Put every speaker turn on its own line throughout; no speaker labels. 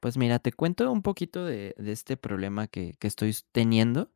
Pues mira, te cuento un poquito de este problema que estoy teniendo.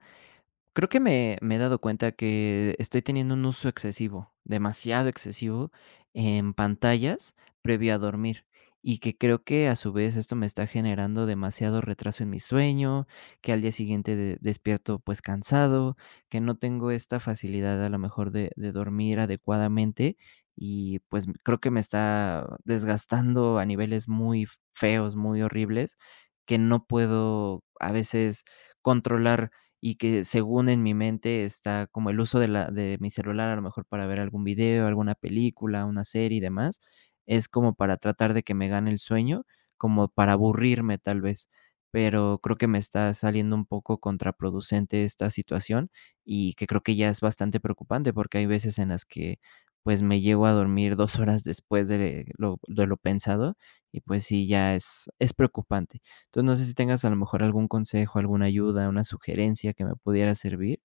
Creo que me he dado cuenta que estoy teniendo un uso excesivo, demasiado excesivo, en pantallas previo a dormir, y que creo que a su vez esto me está generando demasiado retraso en mi sueño, que al día siguiente de despierto, pues, cansado, que no tengo esta facilidad a lo mejor de dormir adecuadamente y, pues, creo que me está desgastando a niveles muy feos, muy horribles, que no puedo a veces controlar y que según en mi mente está como el uso de mi celular, a lo mejor para ver algún video, alguna película, una serie y demás, es como para tratar de que me gane el sueño, como para aburrirme tal vez, pero creo que me está saliendo un poco contraproducente esta situación y que creo que ya es bastante preocupante, porque hay veces en las que, pues, me llego a dormir 2 horas después de lo pensado y, pues sí, ya es preocupante. Entonces, no sé si tengas a lo mejor algún consejo, alguna ayuda, una sugerencia que me pudiera servir,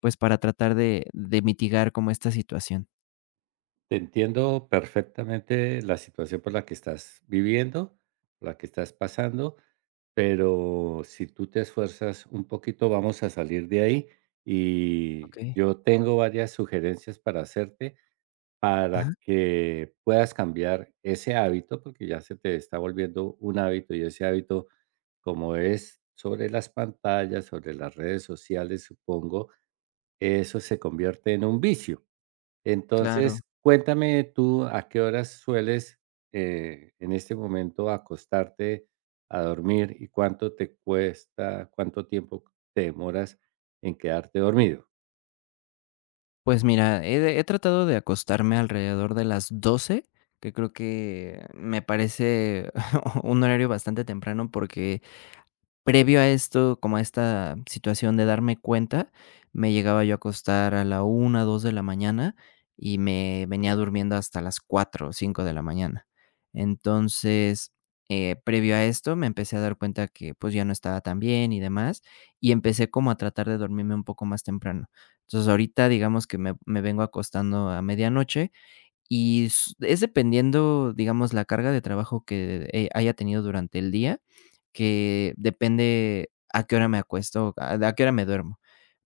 pues, para tratar de mitigar como esta situación.
Te entiendo perfectamente la situación por la que estás viviendo, por la que estás pasando, pero si tú te esfuerzas un poquito, vamos a salir de ahí y
Okey.
yo tengo varias sugerencias para hacerte
Ajá.
para que puedas cambiar ese hábito, porque ya se te está volviendo un hábito y ese hábito, como es sobre las pantallas, sobre las redes sociales, supongo, eso se convierte en un vicio.
Claro.
Entonces, cuéntame tú a qué horas sueles, en este momento acostarte a dormir y cuánto te cuesta, cuánto tiempo te demoras en quedarte dormido.
Pues mira, he tratado de acostarme alrededor de las 12, que creo que me parece un horario bastante temprano porque previo a esto, como a esta situación de darme cuenta, me llegaba yo a acostar a la 1, 2 de la mañana y me venía durmiendo hasta las 4, o 5 de la mañana. Entonces, previo a esto, me empecé a dar cuenta que, pues, ya no estaba tan bien y demás, y empecé como a tratar de dormirme un poco más temprano. Entonces, ahorita digamos que me vengo acostando a medianoche y s es dependiendo, digamos, la carga de trabajo que, haya tenido durante el día, que depende a qué hora me acuesto, a qué hora me duermo.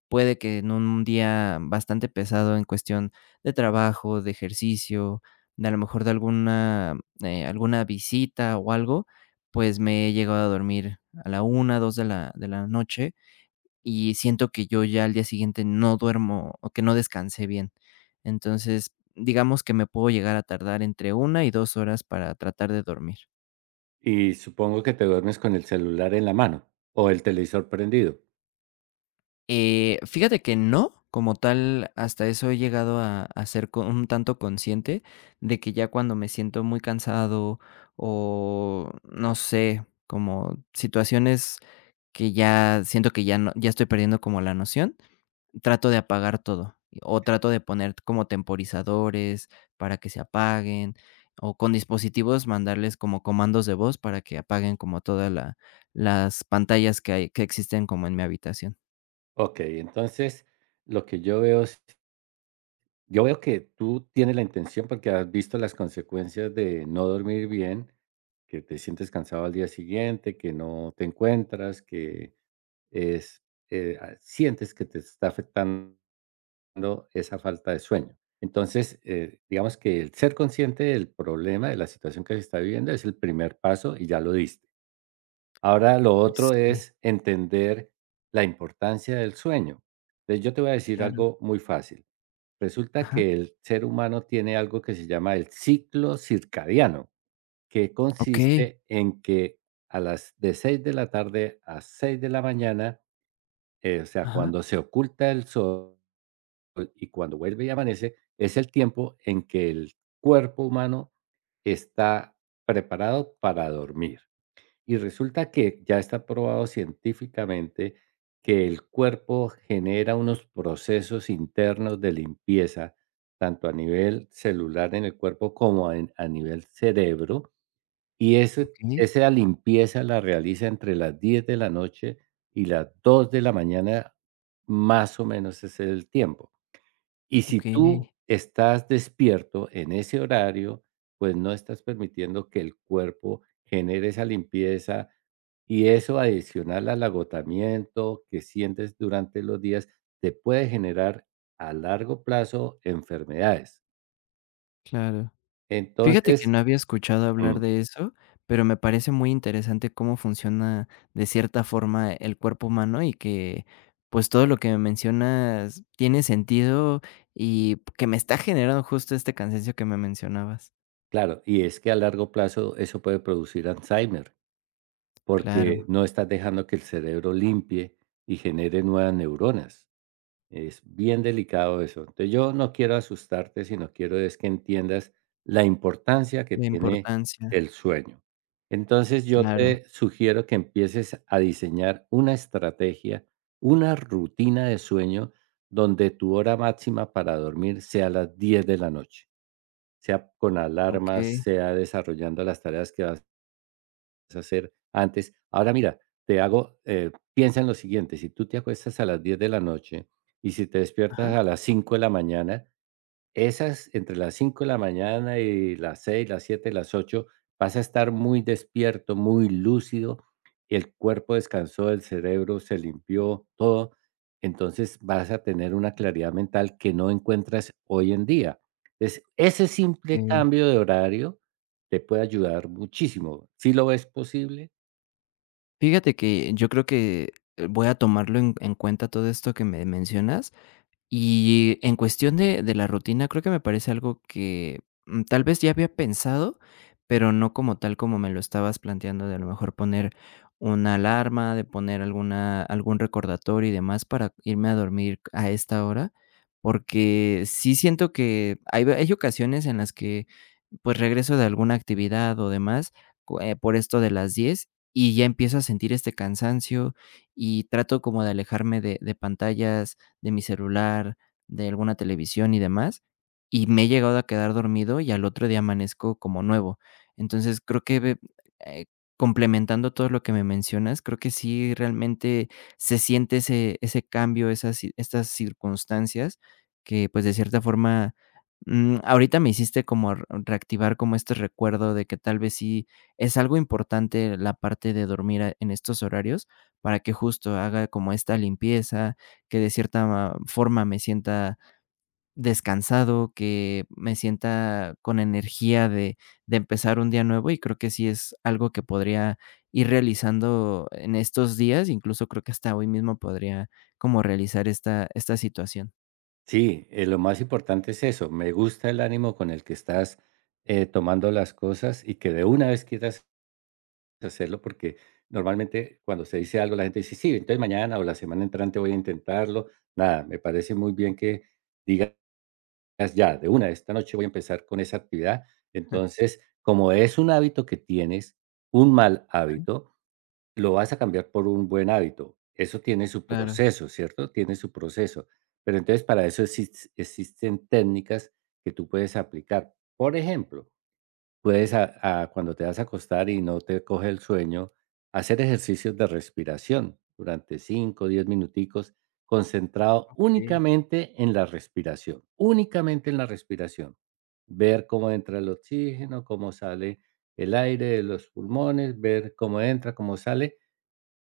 Puede que en un día bastante pesado en cuestión de trabajo, de ejercicio, de a lo mejor de alguna visita o algo, pues me he llegado a dormir a la 1 2 de la noche, y siento que yo ya al día siguiente no duermo o que no descansé bien. Entonces, digamos que me puedo llegar a tardar entre 1 y 2 horas para tratar de dormir.
Y supongo que te duermes con el celular en la mano o el televisor prendido.
Fíjate que no, como tal, hasta eso he llegado a ser co un tanto consciente de que ya cuando me siento muy cansado o no sé, como situaciones que ya siento que ya no ya estoy perdiendo como la noción, trato de apagar todo, o trato de poner como temporizadores para que se apaguen, o con dispositivos mandarles como comandos de voz para que apaguen como todas la las pantallas que existen como en mi habitación.
Ok, entonces lo que yo veo es, yo veo que tú tienes la intención porque has visto las consecuencias de no dormir bien, que te sientes cansado al día siguiente, que no te encuentras, es, sientes que te está afectando esa falta de sueño. Entonces, digamos que el ser consciente del problema, de la situación que se está viviendo, es el primer paso y ya lo diste. Ahora lo otro
Sí,
es entender la importancia del sueño. Entonces, yo te voy a decir
claro.
algo muy fácil. Resulta
Ajá.
que el ser humano tiene algo que se llama el ciclo circadiano, que
Okey.
consiste en que a las de 6 de la tarde a 6 de la mañana o sea,
Ajá.
cuando se oculta el sol y cuando vuelve y amanece, es el tiempo en que el cuerpo humano está preparado para dormir. Y resulta que ya está probado científicamente que el cuerpo genera unos procesos internos de limpieza, tanto a nivel celular en el cuerpo como a nivel cerebro, y ese
Okey,
esa limpieza la realiza entre las 10 de la noche y las 2 de la mañana, más o menos ese es el tiempo. Y si tú
okey.
estás despierto en ese horario, pues no estás permitiendo que el cuerpo genere esa limpieza y eso adicional al agotamiento que sientes durante los días, te puede generar a largo plazo enfermedades.
Claro. Fíjate que
Entonces.
no había escuchado hablar
mm,
de eso, pero me parece muy interesante cómo funciona de cierta forma el cuerpo humano y que, pues, todo lo que me mencionas tiene sentido y que me está generando justo este cansancio que me mencionabas.
Claro, y es que a largo plazo eso puede producir Alzheimer, porque
Claro,
no estás dejando que el cerebro limpie y genere nuevas neuronas. Es bien delicado eso. Entonces, yo no quiero asustarte, sino quiero es que entiendas la importancia que
la
tiene
importancia,
el sueño. Entonces, yo
claro,
te sugiero que empieces a diseñar una estrategia, una rutina de sueño donde tu hora máxima para dormir sea a las 10 de la noche. Sea con alarmas,
okey,
sea desarrollando las tareas que vas a hacer antes. Ahora mira, piensa en lo siguiente, si tú te acuestas a las 10 de la noche y si te
ajá,
despiertas a las 5 de la mañana, esas entre las 5 de la mañana y las 6, las 7, las 8, vas a estar muy despierto, muy lúcido, el cuerpo descansó, el cerebro se limpió, todo. Entonces, vas a tener una claridad mental que no encuentras hoy en día. Es ese simple
okey.
cambio de horario te puede ayudar muchísimo. ¿Si lo ves posible?
Fíjate que yo creo que voy a tomarlo en cuenta todo esto que me mencionas. Y en cuestión de la rutina, creo que me parece algo que, tal vez ya había pensado, pero no como tal como me lo estabas planteando, de a lo mejor poner una alarma, de poner alguna algún recordatorio y demás para irme a dormir a esta hora, porque sí siento que hay ocasiones en las que pues, regreso de alguna actividad o demás, cu por esto de las 10 y ya empiezo a sentir este cansancio, y trato como de alejarme de pantallas, de mi celular, de alguna televisión y demás, y me he llegado a quedar dormido, y al otro día amanezco como nuevo. Entonces, creo que ve eh, complementando todo lo que me mencionas, creo que sí realmente se siente ese cambio, esas ci estas circunstancias que, pues, de cierta forma ahorita me hiciste como r reactivar como este recuerdo de que tal vez sí es algo importante la parte de dormir a en estos horarios para que justo haga como esta limpieza, que de cierta forma me sienta descansado, que me sienta con energía de empezar un día nuevo, y creo que sí es algo que podría ir realizando en estos días, incluso creo que hasta hoy mismo podría como realizar esta situación.
Sí, lo más importante es eso. Me gusta el ánimo con el que estás, tomando las cosas y que de una vez quieras hacerlo porque normalmente cuando se dice algo, la gente dice: "Sí, entonces mañana o la semana entrante voy a intentarlo". Nada, me parece muy bien que digas: "Ya, de una, esta noche voy a empezar con esa actividad". Entonces, como es un hábito que tienes, un mal hábito, lo vas a cambiar por un buen hábito. Eso tiene su
Claro,
proceso, ¿cierto? Tiene su proceso. Pero entonces para eso existen técnicas que tú puedes aplicar. Por ejemplo, puedes, cuando te vas a acostar y no te coge el sueño, hacer ejercicios de respiración durante 5 o 10 minuticos, concentrado
okey.
únicamente en la respiración, únicamente en la respiración. Ver cómo entra el oxígeno, cómo sale el aire de los pulmones, ver cómo entra, cómo sale.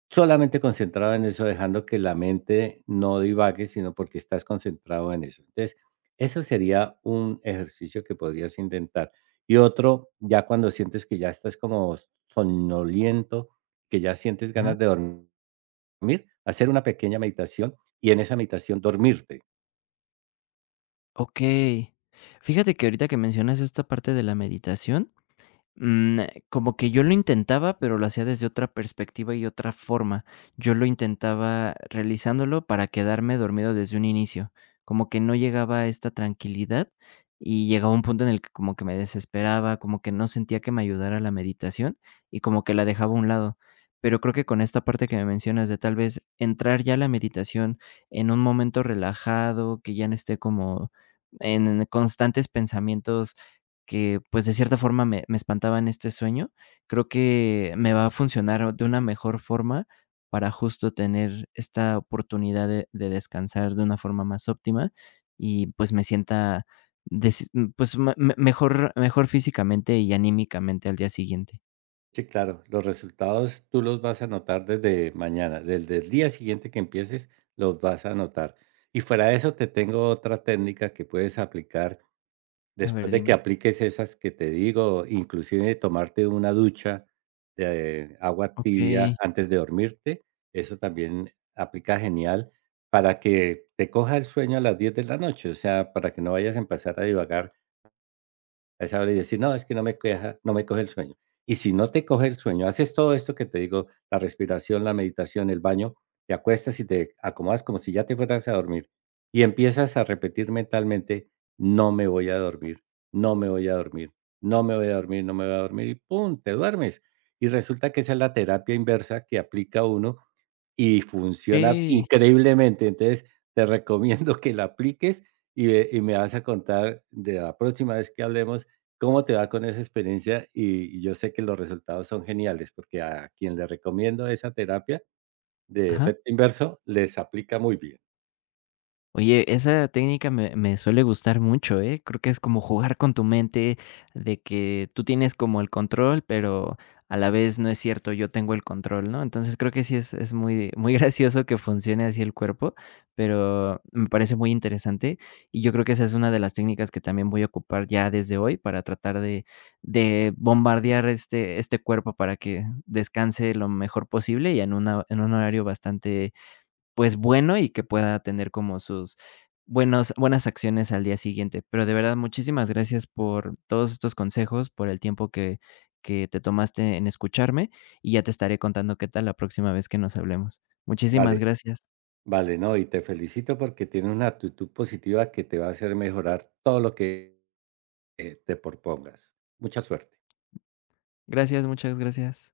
Solamente concentrado en eso, dejando que la mente no divague, sino porque estás concentrado en eso. Entonces, eso sería un ejercicio que podrías intentar. Y otro, ya cuando sientes que ya estás como somnoliento, que ya sientes
Ajá.
ganas de dormir, hacer una pequeña meditación y en esa meditación dormirte.
Okey. Fíjate que ahorita que mencionas esta parte de la meditación, Mm, como que yo lo intentaba, pero lo hacía desde otra perspectiva y otra forma. Yo lo intentaba realizándolo para quedarme dormido desde un inicio. Como que no llegaba a esta tranquilidad y llegaba un punto en el que como que me desesperaba, como que no sentía que me ayudara la meditación y como que la dejaba a un lado. Pero creo que con esta parte que me mencionas de tal vez entrar ya a la meditación en un momento relajado, que ya no esté como en constantes pensamientos que, pues, de cierta forma me espantaba en este sueño, creo que me va a funcionar de una mejor forma para justo tener esta oportunidad de descansar de una forma más óptima y, pues, me sienta pues, me mejor físicamente y anímicamente al día siguiente.
Sí, claro, los resultados tú los vas a notar desde mañana, desde el día siguiente que empieces, los vas a notar. Y fuera de eso, te tengo otra técnica que puedes aplicar
A
después
ver,
de que
dime.
apliques esas que te digo, inclusive tomarte una ducha de agua tibia
Okey,
antes de dormirte, eso también aplica genial para que te coja el sueño a las 10 de la noche, o sea, para que no vayas a empezar a divagar a esa hora y decir: "No, es que no me coge el sueño". Y si no te coge el sueño, haces todo esto que te digo, la respiración, la meditación, el baño, te acuestas y te acomodas como si ya te fueras a dormir, y empiezas a repetir mentalmente: "No me voy a dormir, no me voy a dormir, no me voy a dormir, no me voy a dormir", y pum, te duermes. Y resulta que esa es la terapia inversa que aplica uno y funciona
okey.
increíblemente. Entonces, te recomiendo que la apliques y ve y me vas a contar de la próxima vez que hablemos cómo te va con esa experiencia, y yo sé que los resultados son geniales, porque a quien le recomiendo esa terapia de
Ajá.
efecto inverso les aplica muy bien.
Oye, esa técnica me suele gustar mucho, ¿eh? Creo que es como jugar con tu mente, de que tú tienes como el control, pero a la vez no es cierto, yo tengo el control, ¿no? Entonces creo que sí es muy muy gracioso que funcione así el cuerpo, pero me parece muy interesante, y yo creo que esa es una de las técnicas que también voy a ocupar ya desde hoy para tratar de bombardear este cuerpo para que descanse lo mejor posible y en un horario bastante pues, bueno y que pueda tener como sus buenos buenas acciones al día siguiente. Pero de verdad, muchísimas gracias por todos estos consejos, por el tiempo que te tomaste en escucharme, y ya te estaré contando qué tal la próxima vez que nos hablemos. Muchísimas
Vale,
gracias.
vale, no, y te felicito porque tienes una actitud positiva que te va a hacer mejorar todo lo que, te propongas. Mucha suerte.
Gracias, muchas gracias.